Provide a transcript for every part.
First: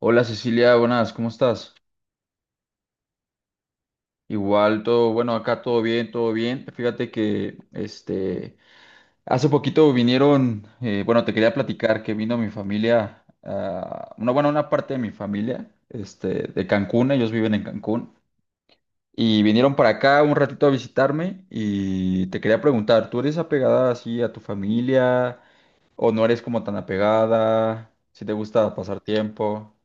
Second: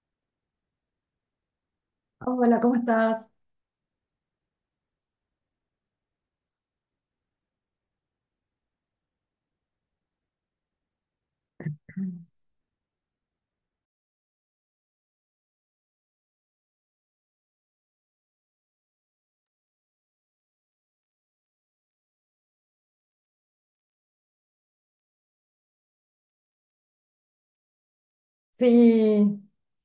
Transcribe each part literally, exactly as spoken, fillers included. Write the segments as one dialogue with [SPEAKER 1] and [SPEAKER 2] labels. [SPEAKER 1] Hola Cecilia, buenas, ¿cómo estás?
[SPEAKER 2] Hola, ¿cómo estás?
[SPEAKER 1] Igual todo, bueno, acá todo bien, todo bien. Fíjate que este hace poquito vinieron, eh, bueno, te quería platicar que vino mi familia, ah, una, bueno, una parte de mi familia, este, de Cancún, ellos viven en Cancún, y vinieron para acá un ratito a visitarme y te quería preguntar, ¿tú eres apegada así a tu familia o no eres como tan apegada? ¿Si te gusta pasar
[SPEAKER 2] Sí,
[SPEAKER 1] tiempo?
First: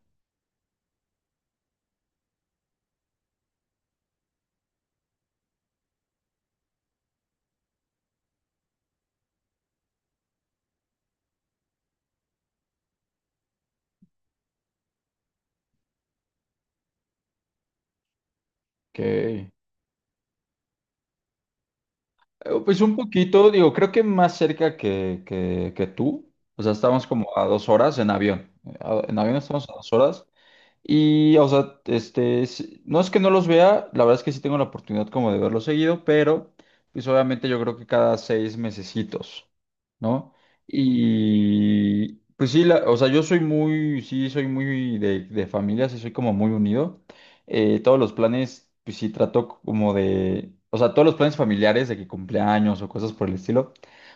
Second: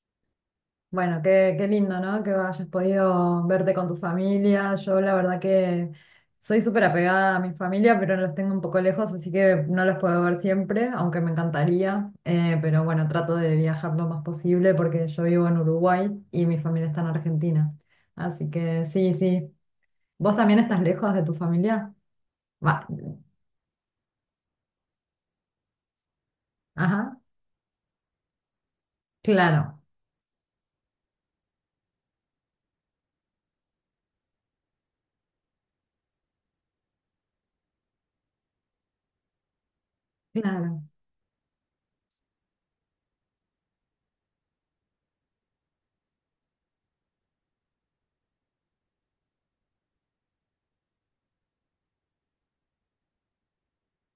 [SPEAKER 2] bueno, qué, qué lindo, ¿no? Que hayas podido verte con tu familia. Yo la verdad que soy súper apegada a mi familia, pero los tengo un poco lejos, así que no los puedo ver siempre, aunque me encantaría. Eh, pero bueno, trato de viajar lo más posible porque yo vivo en Uruguay y mi familia está en Argentina. Así que
[SPEAKER 1] Ok.
[SPEAKER 2] sí, sí. ¿Vos también estás lejos de tu familia?
[SPEAKER 1] Eh, Pues
[SPEAKER 2] Va.
[SPEAKER 1] un poquito, digo, creo que más cerca que, que, que tú. O sea, estamos
[SPEAKER 2] Ajá,
[SPEAKER 1] como a dos horas en avión. Eh, a- En avión estamos a
[SPEAKER 2] claro,
[SPEAKER 1] dos horas. Y, o sea, este, s- no es que no los vea, la verdad es que sí tengo la oportunidad como de verlos seguido, pero pues obviamente yo creo que cada seis mesecitos, ¿no?
[SPEAKER 2] claro,
[SPEAKER 1] Y pues sí, la- o sea, yo soy muy, sí, soy muy de, de familia, sí soy como muy unido. Eh, todos los planes, pues sí trato como de, o sea, todos los planes familiares de que cumpleaños o cosas por el estilo,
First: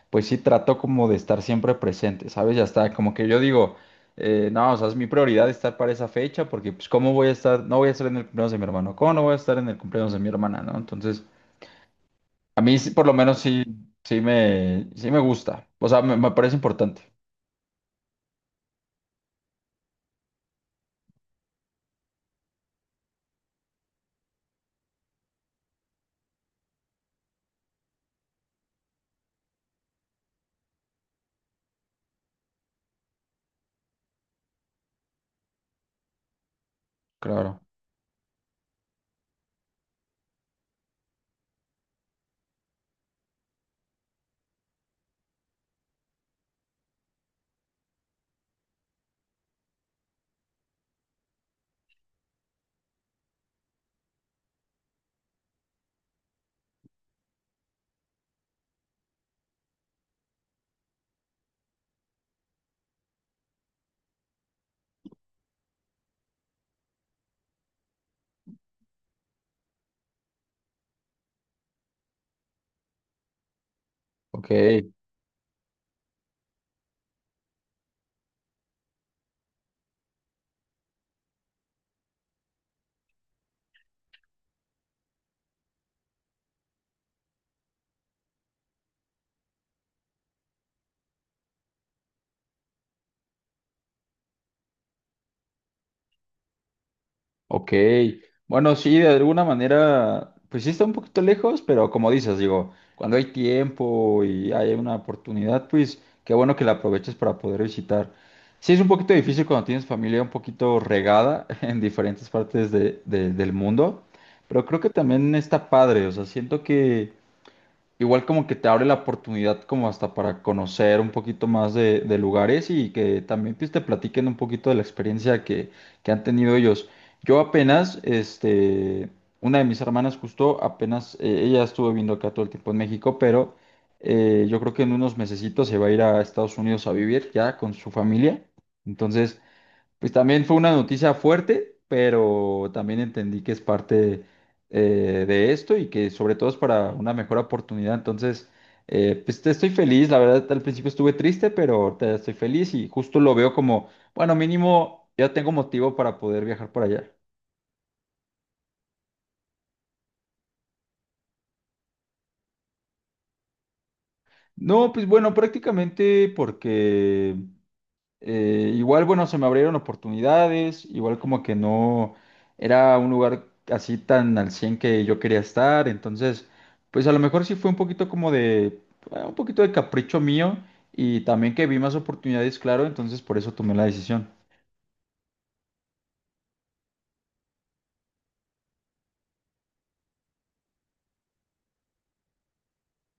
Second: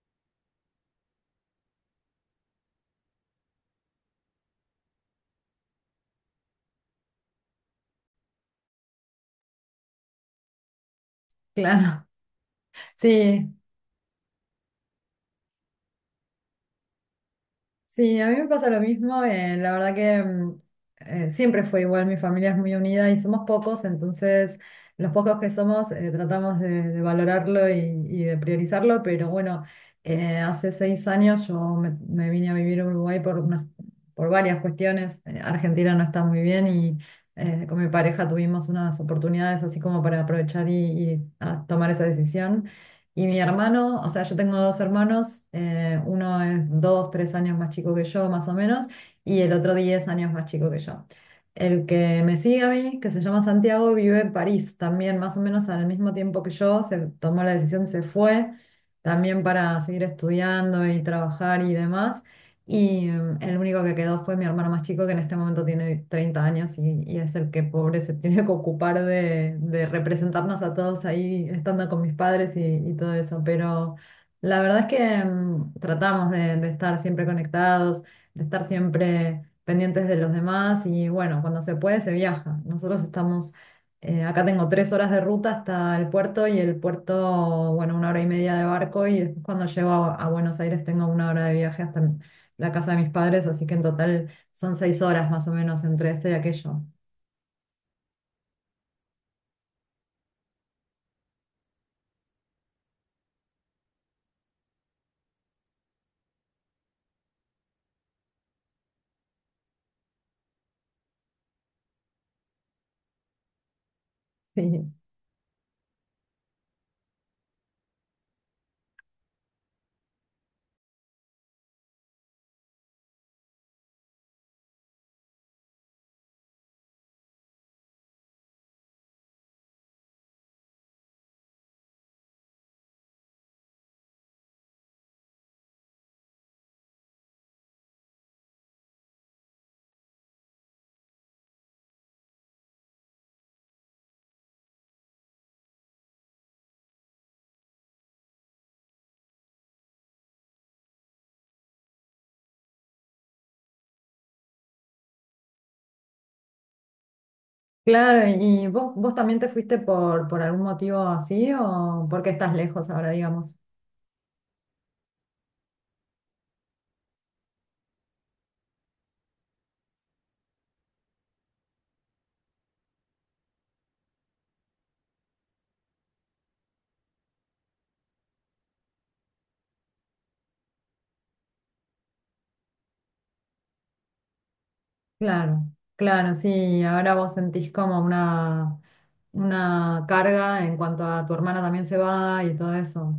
[SPEAKER 1] pues sí trato como de estar siempre presente, ¿sabes? Ya está, como que yo digo... Eh, no, o sea, es mi prioridad estar para esa fecha porque, pues, ¿cómo voy a estar? No voy a estar en el cumpleaños de mi hermano. ¿Cómo no voy a estar en el cumpleaños de mi hermana, no? Entonces,
[SPEAKER 2] claro.
[SPEAKER 1] a mí sí, por lo menos
[SPEAKER 2] Sí.
[SPEAKER 1] sí, sí me, sí me gusta. O sea, me, me parece importante.
[SPEAKER 2] Sí, a mí me pasa lo mismo. Eh, la verdad que mm, eh, siempre fue igual, mi familia es muy unida y somos pocos, entonces los pocos que somos eh, tratamos de, de valorarlo y, y de priorizarlo, pero bueno, eh, hace seis años yo me, me vine a vivir a Uruguay por unas, por varias cuestiones. eh, Argentina no está muy bien y
[SPEAKER 1] Claro.
[SPEAKER 2] eh, con mi pareja tuvimos unas oportunidades así como para aprovechar y, y, ah, tomar esa decisión. Y mi hermano, o sea, yo tengo dos hermanos, eh, uno es dos, tres años más chico que yo, más o menos, y el otro diez años más chico que yo. El que me sigue a mí, que se llama Santiago, vive en París también, más o menos al mismo tiempo que yo, se tomó la decisión, se fue también para seguir estudiando y trabajar y demás. Y em, el único que quedó fue mi hermano más chico, que en este momento tiene treinta años y, y es el que pobre se tiene que ocupar de, de representarnos a todos ahí, estando con mis padres y, y todo eso. Pero
[SPEAKER 1] Ok.
[SPEAKER 2] la verdad es que em, tratamos de, de estar siempre conectados, de estar siempre pendientes de los demás y bueno, cuando se puede se viaja. Nosotros estamos, eh, acá tengo tres horas de ruta hasta el puerto y el puerto, bueno, una hora y media de barco y después cuando llego a, a Buenos Aires tengo una hora de viaje hasta la casa de mis padres, así que en total son seis horas más o menos entre esto y aquello.
[SPEAKER 1] Ok, bueno, sí, de alguna manera, pues sí está un poquito lejos, pero como dices, digo, cuando hay tiempo y hay una oportunidad, pues qué bueno que la aproveches para poder visitar. Sí, es un poquito difícil cuando tienes familia un poquito regada en diferentes partes de- de- del mundo, pero creo que
[SPEAKER 2] Sí.
[SPEAKER 1] también está padre, o sea, siento que Igual como que te abre la oportunidad como hasta para conocer un poquito más de, de lugares y que también pues, te platiquen un poquito de la experiencia que, que han tenido ellos. Yo apenas, este, una de mis hermanas justo, apenas, eh, ella estuvo viviendo acá todo el tiempo en México, pero eh, yo creo que en unos mesecitos se va a ir a Estados Unidos a vivir ya con su familia. Entonces, pues también fue una noticia fuerte, pero también entendí que es parte eh, de esto y que sobre todo es para una mejor oportunidad. Entonces, eh, pues te estoy feliz. La verdad, al principio estuve triste, pero ahorita ya estoy feliz y justo lo veo como, bueno, mínimo ya tengo motivo para poder viajar por allá.
[SPEAKER 2] Claro, ¿y vos, vos también te fuiste por, por algún motivo así o porque estás lejos ahora, digamos?
[SPEAKER 1] No, pues bueno, prácticamente porque Eh, igual, bueno, se me abrieron oportunidades, igual como que no era un lugar así tan al cien que yo quería estar, entonces, pues a lo mejor sí fue un poquito como de, eh, un poquito de capricho mío y también que vi más oportunidades, claro, entonces por eso tomé la decisión.
[SPEAKER 2] Claro, claro, sí, ahora vos sentís como una, una carga en cuanto a tu hermana también se va y todo eso.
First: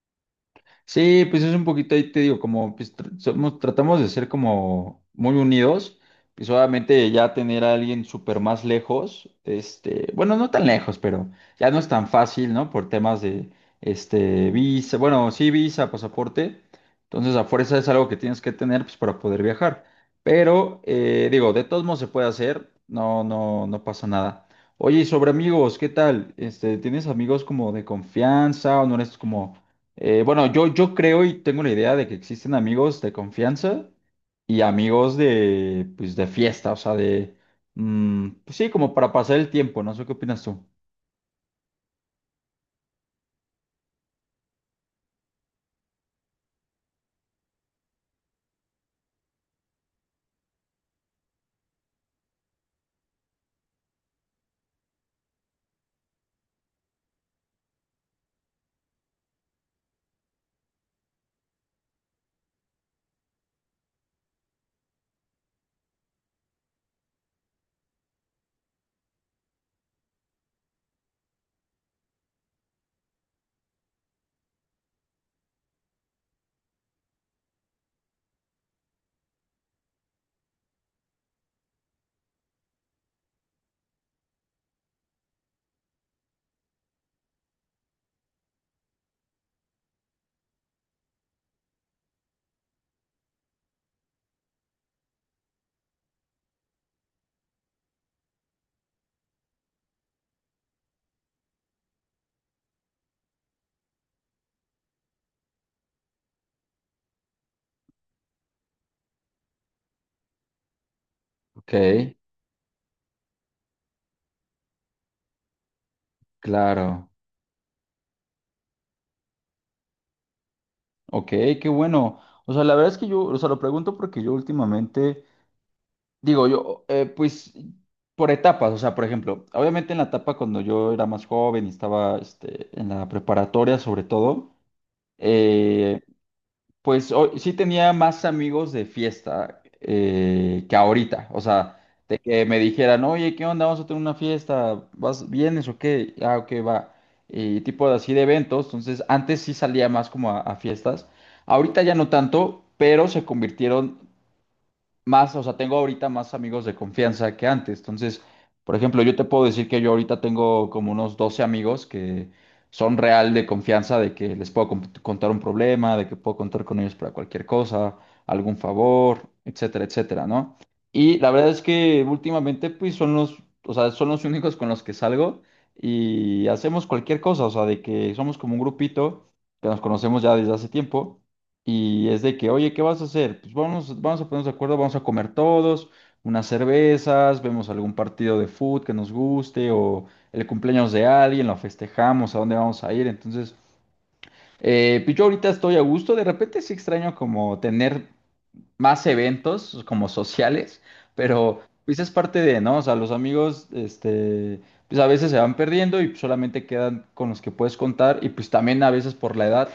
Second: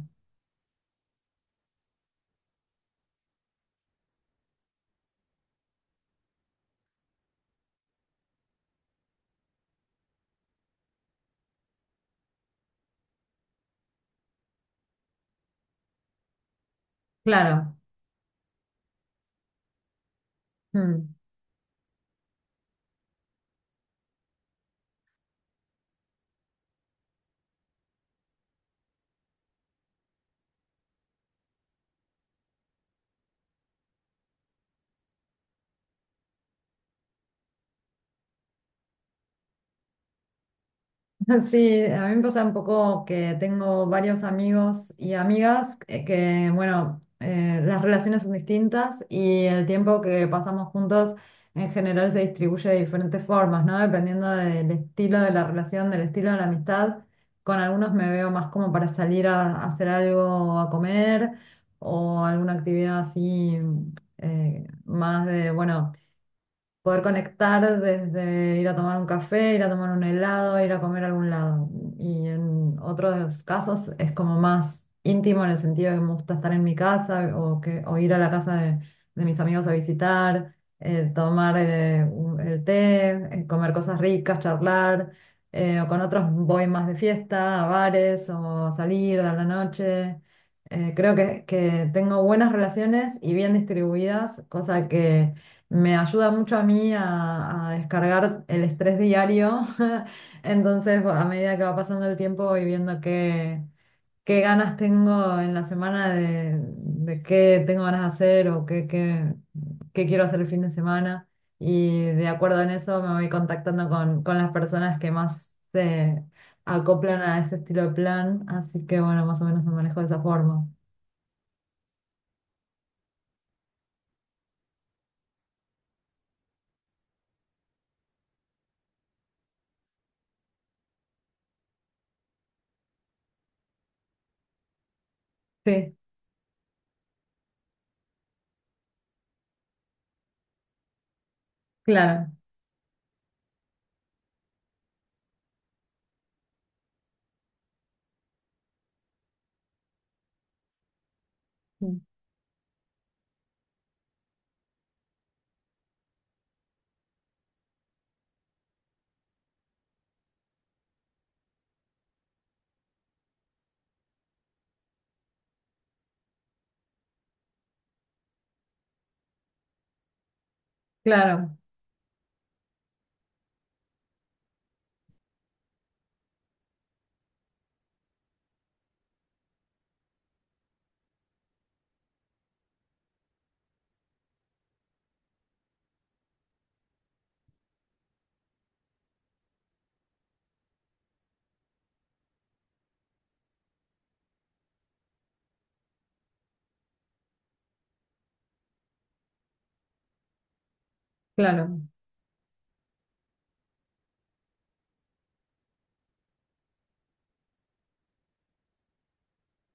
[SPEAKER 1] Sí, pues es un poquito ahí, te digo, como pues, tr- somos, tratamos de ser como muy unidos, pues obviamente ya tener a alguien súper más lejos, este, bueno, no tan lejos, pero ya no es tan fácil, ¿no? Por temas de, este, visa, bueno, sí, visa, pasaporte, entonces a
[SPEAKER 2] Claro.
[SPEAKER 1] fuerza es algo que tienes que tener, pues, para poder viajar, pero,
[SPEAKER 2] Mm.
[SPEAKER 1] eh, digo, de todos modos se puede hacer, no, no, no pasa nada. Oye, y sobre amigos, ¿qué tal? Este, ¿tienes amigos como de confianza o no eres como eh, bueno, yo, yo creo y tengo la idea de que existen amigos de confianza y amigos de, pues, de fiesta, o sea, de, mm, pues sí, como para pasar el tiempo, no sé qué opinas tú?
[SPEAKER 2] Sí, a mí me pasa un poco que tengo varios amigos y amigas eh, que, bueno, eh, las relaciones son distintas y el tiempo que pasamos juntos en general se distribuye de diferentes formas, ¿no? Dependiendo del estilo de la relación, del estilo de la amistad. Con algunos me veo más como para salir a, a hacer algo, a comer o alguna actividad así eh, más de, bueno, poder conectar desde ir a tomar un café, ir a tomar un helado, ir a comer a algún lado. Y en otros casos es como más íntimo en el sentido de que me gusta estar en mi casa o, que, o ir a la casa de, de mis amigos a visitar, eh, tomar eh, un- el té, eh, comer cosas ricas, charlar. Eh, o con otros voy más de fiesta, a bares o a salir a la noche. Eh, creo que, que tengo buenas relaciones y bien distribuidas, cosa que me ayuda mucho a mí a, a descargar el estrés diario. Entonces, a medida que va pasando el tiempo y viendo qué, qué, ganas tengo en la semana de, de qué tengo ganas de hacer o qué, qué, qué quiero hacer el fin de semana.
[SPEAKER 1] Ok,
[SPEAKER 2] Y de acuerdo en eso me voy contactando con, con las personas que más se
[SPEAKER 1] claro.
[SPEAKER 2] acoplan a ese estilo de plan. Así que bueno, más o menos me manejo de esa forma.
[SPEAKER 1] Ok, qué bueno. O sea, la verdad es que yo, o sea, lo pregunto porque yo últimamente, digo, yo, eh, pues, por etapas, o sea, por ejemplo, obviamente en la etapa cuando yo era más joven y estaba, este, en la preparatoria sobre todo,
[SPEAKER 2] Sí,
[SPEAKER 1] eh, Pues hoy sí tenía más amigos de fiesta eh, que ahorita. O sea, de
[SPEAKER 2] claro,
[SPEAKER 1] que me dijeran, oye, ¿qué onda? Vamos a tener una fiesta. ¿Vas, vienes o qué? Ah, ok, va. Y tipo de- así de eventos. Entonces, antes sí salía más como a, a fiestas. Ahorita ya no tanto, pero se convirtieron más, o sea, tengo ahorita más amigos de confianza que antes. Entonces, por ejemplo, yo te puedo decir que yo ahorita tengo como unos doce amigos que son real de confianza, de que les puedo comp- contar un problema, de que puedo contar con ellos para cualquier cosa, algún favor, etcétera, etcétera, ¿no? Y la verdad
[SPEAKER 2] claro,
[SPEAKER 1] es que últimamente, pues, son los, o sea, son los únicos con los que salgo y hacemos cualquier cosa, o sea, de que somos como un grupito que nos conocemos ya desde hace tiempo. Y es de que, oye, ¿qué vas a hacer? Pues vamos, vamos a ponernos de acuerdo, vamos a comer todos, unas cervezas, vemos algún partido de fútbol que nos guste o el cumpleaños de alguien, lo festejamos, a dónde vamos a ir. Entonces, eh, pues yo ahorita estoy a gusto, de repente sí extraño como tener más eventos como sociales, pero
[SPEAKER 2] claro.
[SPEAKER 1] pues es parte de, ¿no? O sea, los amigos, este, pues a veces se van perdiendo y solamente quedan con los que puedes contar y pues también a veces por la edad,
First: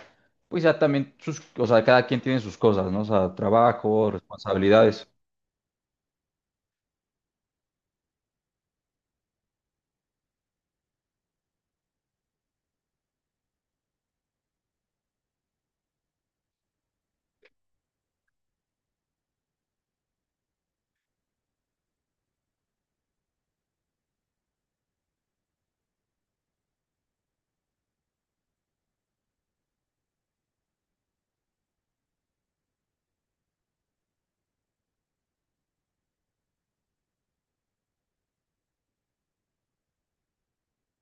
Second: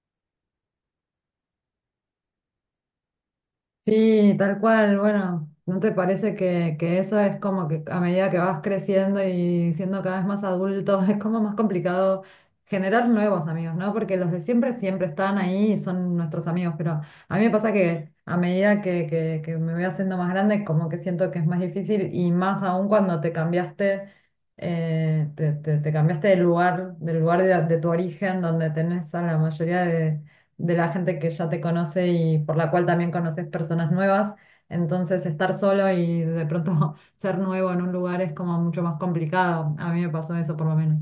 [SPEAKER 1] pues ya también sus, o sea, cada quien tiene sus cosas, ¿no? O sea, trabajo,
[SPEAKER 2] Sí, tal cual.
[SPEAKER 1] responsabilidades.
[SPEAKER 2] Bueno, ¿no te parece que, que eso es como que a medida que vas creciendo y siendo cada vez más adulto, es como más complicado generar nuevos amigos, ¿no? Porque los de siempre siempre están ahí y son nuestros amigos, pero a mí me pasa que a medida que, que, que me voy haciendo más grande, como que siento que es más difícil y más aún cuando te cambiaste, eh, te, te- te cambiaste de lugar, del lugar de, de tu origen, donde tenés a la mayoría de la gente que ya te conoce y por la cual también conoces personas nuevas. Entonces, estar solo y de pronto ser nuevo en un lugar es como mucho más complicado. A mí me pasó eso por lo menos.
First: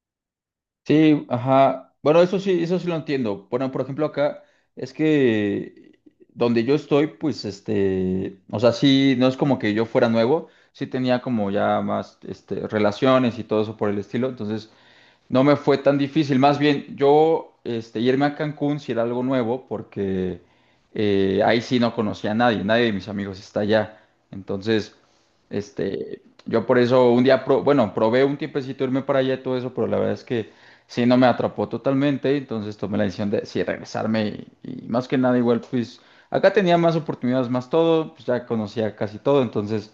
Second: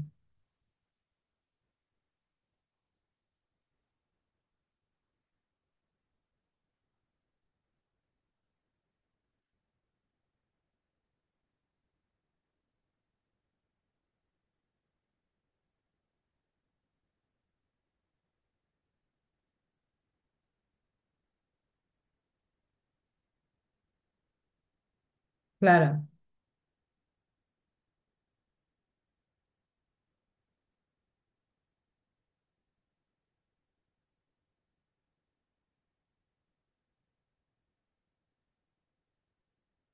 [SPEAKER 1] Sí, ajá. Bueno, eso sí, eso sí lo entiendo. Bueno, por ejemplo, acá es que donde yo estoy, pues este, o sea, sí, no es como que yo fuera nuevo, sí tenía como ya más este, relaciones y todo eso por el estilo. Entonces, no me fue tan difícil, más bien yo este, irme a Cancún si era algo nuevo, porque eh, ahí sí no conocía a nadie, nadie de mis amigos está allá. Entonces,
[SPEAKER 2] Claro.
[SPEAKER 1] este, yo por eso un día, pro- bueno, probé un tiempecito irme para allá y todo eso, pero la verdad es que sí no me atrapó totalmente, entonces tomé la decisión de sí regresarme y, y más que nada igual, pues acá tenía más oportunidades, más todo, pues ya conocía casi todo, entonces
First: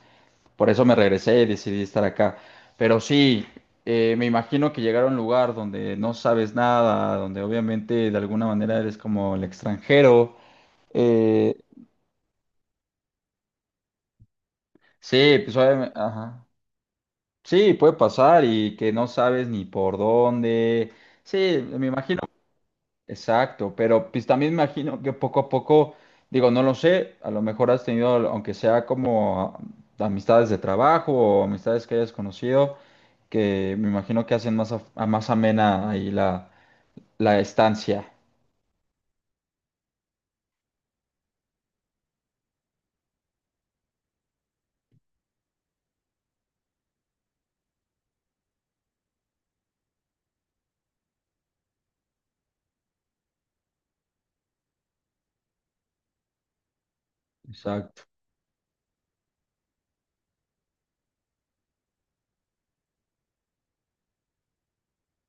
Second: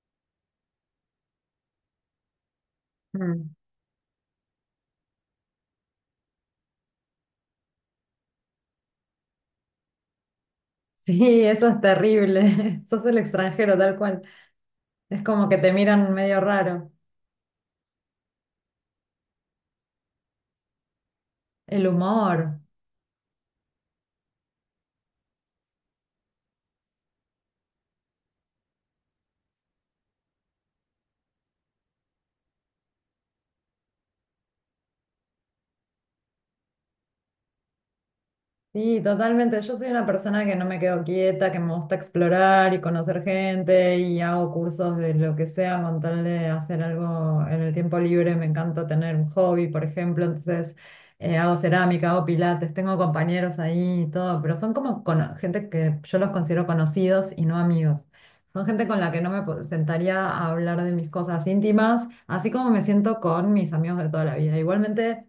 [SPEAKER 1] por eso me regresé y decidí estar acá. Pero sí,
[SPEAKER 2] Mm.
[SPEAKER 1] eh, me imagino que llegar a un lugar donde no sabes nada, donde obviamente de alguna manera eres como el extranjero.
[SPEAKER 2] Sí,
[SPEAKER 1] eh,
[SPEAKER 2] eso es terrible. Sos el extranjero, tal cual. Es
[SPEAKER 1] sí,
[SPEAKER 2] como
[SPEAKER 1] pues
[SPEAKER 2] que te
[SPEAKER 1] obviamente,
[SPEAKER 2] miran medio
[SPEAKER 1] ajá.
[SPEAKER 2] raro.
[SPEAKER 1] Sí, puede pasar y que no sabes ni por dónde. Sí, me
[SPEAKER 2] El
[SPEAKER 1] imagino.
[SPEAKER 2] humor.
[SPEAKER 1] Exacto, pero pues también me imagino que poco a poco, digo, no lo sé, a lo mejor has tenido, aunque sea como ah, amistades de trabajo o amistades que hayas conocido, que me imagino que hacen más, af- a, más amena ahí la, la estancia.
[SPEAKER 2] Sí, totalmente. Yo soy una persona que no me quedo quieta, que me gusta explorar y conocer gente y hago cursos de lo que sea con tal de hacer algo en el tiempo libre. Me encanta tener un hobby, por ejemplo. Entonces eh, hago cerámica, hago pilates, tengo compañeros ahí y todo, pero son como cono- gente que yo los considero conocidos y no
[SPEAKER 1] Exacto.
[SPEAKER 2] amigos. Son gente con la que no me po- sentaría a hablar de mis cosas íntimas, así como me siento con mis amigos de toda la vida. Igualmente.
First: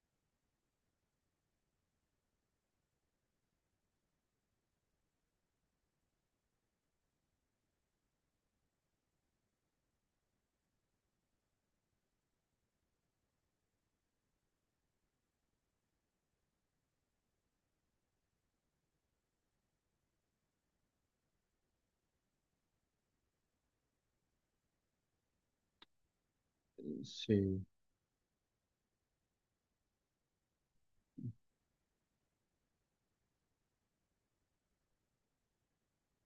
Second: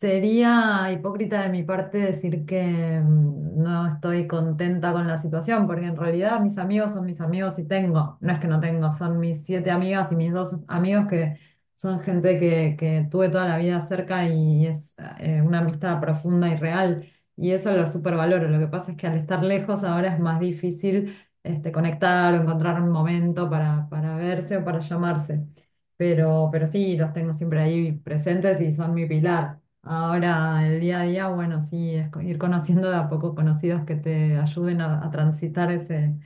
[SPEAKER 2] Sería hipócrita de mi parte decir que mm, no estoy contenta con la situación, porque en realidad mis amigos son mis amigos y tengo, no es que no tengo, son mis siete amigas y mis dos amigos que son gente que, que tuve toda la vida cerca y es eh, una amistad profunda y real, y eso lo supervaloro. Lo que pasa es que al estar lejos ahora es más difícil este, conectar o encontrar un momento para, para verse o para llamarse, pero, pero sí, los tengo siempre
[SPEAKER 1] Sí.
[SPEAKER 2] ahí presentes y son mi pilar. Ahora, el día a día, bueno, sí, es co- ir conociendo de a poco conocidos que te ayuden a, a transitar ese,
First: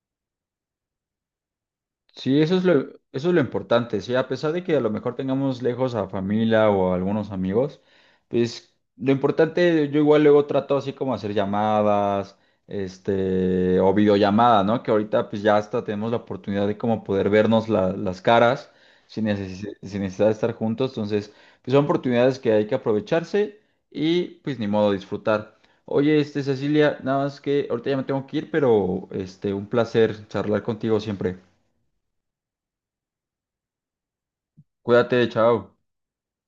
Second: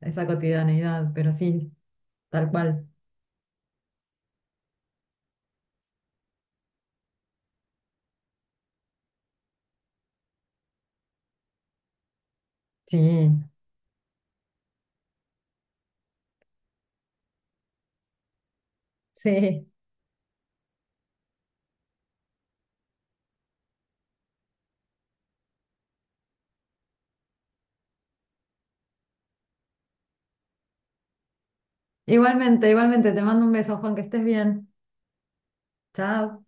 [SPEAKER 2] esa cotidianeidad, pero sí,
[SPEAKER 1] Sí,
[SPEAKER 2] tal
[SPEAKER 1] eso es lo,
[SPEAKER 2] cual.
[SPEAKER 1] eso es lo importante, sí, a pesar de que a lo mejor tengamos lejos a familia o a algunos amigos, pues lo importante, yo igual luego trato así como hacer llamadas,
[SPEAKER 2] Sí,
[SPEAKER 1] este, o videollamada, ¿no? Que ahorita pues ya hasta tenemos la oportunidad de como poder vernos la- las caras sin
[SPEAKER 2] sí.
[SPEAKER 1] necesi- sin necesidad de estar juntos, entonces pues son oportunidades que hay que aprovecharse y pues ni modo disfrutar. Oye, este, Cecilia, nada más que ahorita ya me tengo que ir, pero este, un placer charlar contigo siempre.
[SPEAKER 2] Igualmente, igualmente, te mando un beso, Juan, que estés bien.
[SPEAKER 1] Cuídate, chao.
[SPEAKER 2] Chao.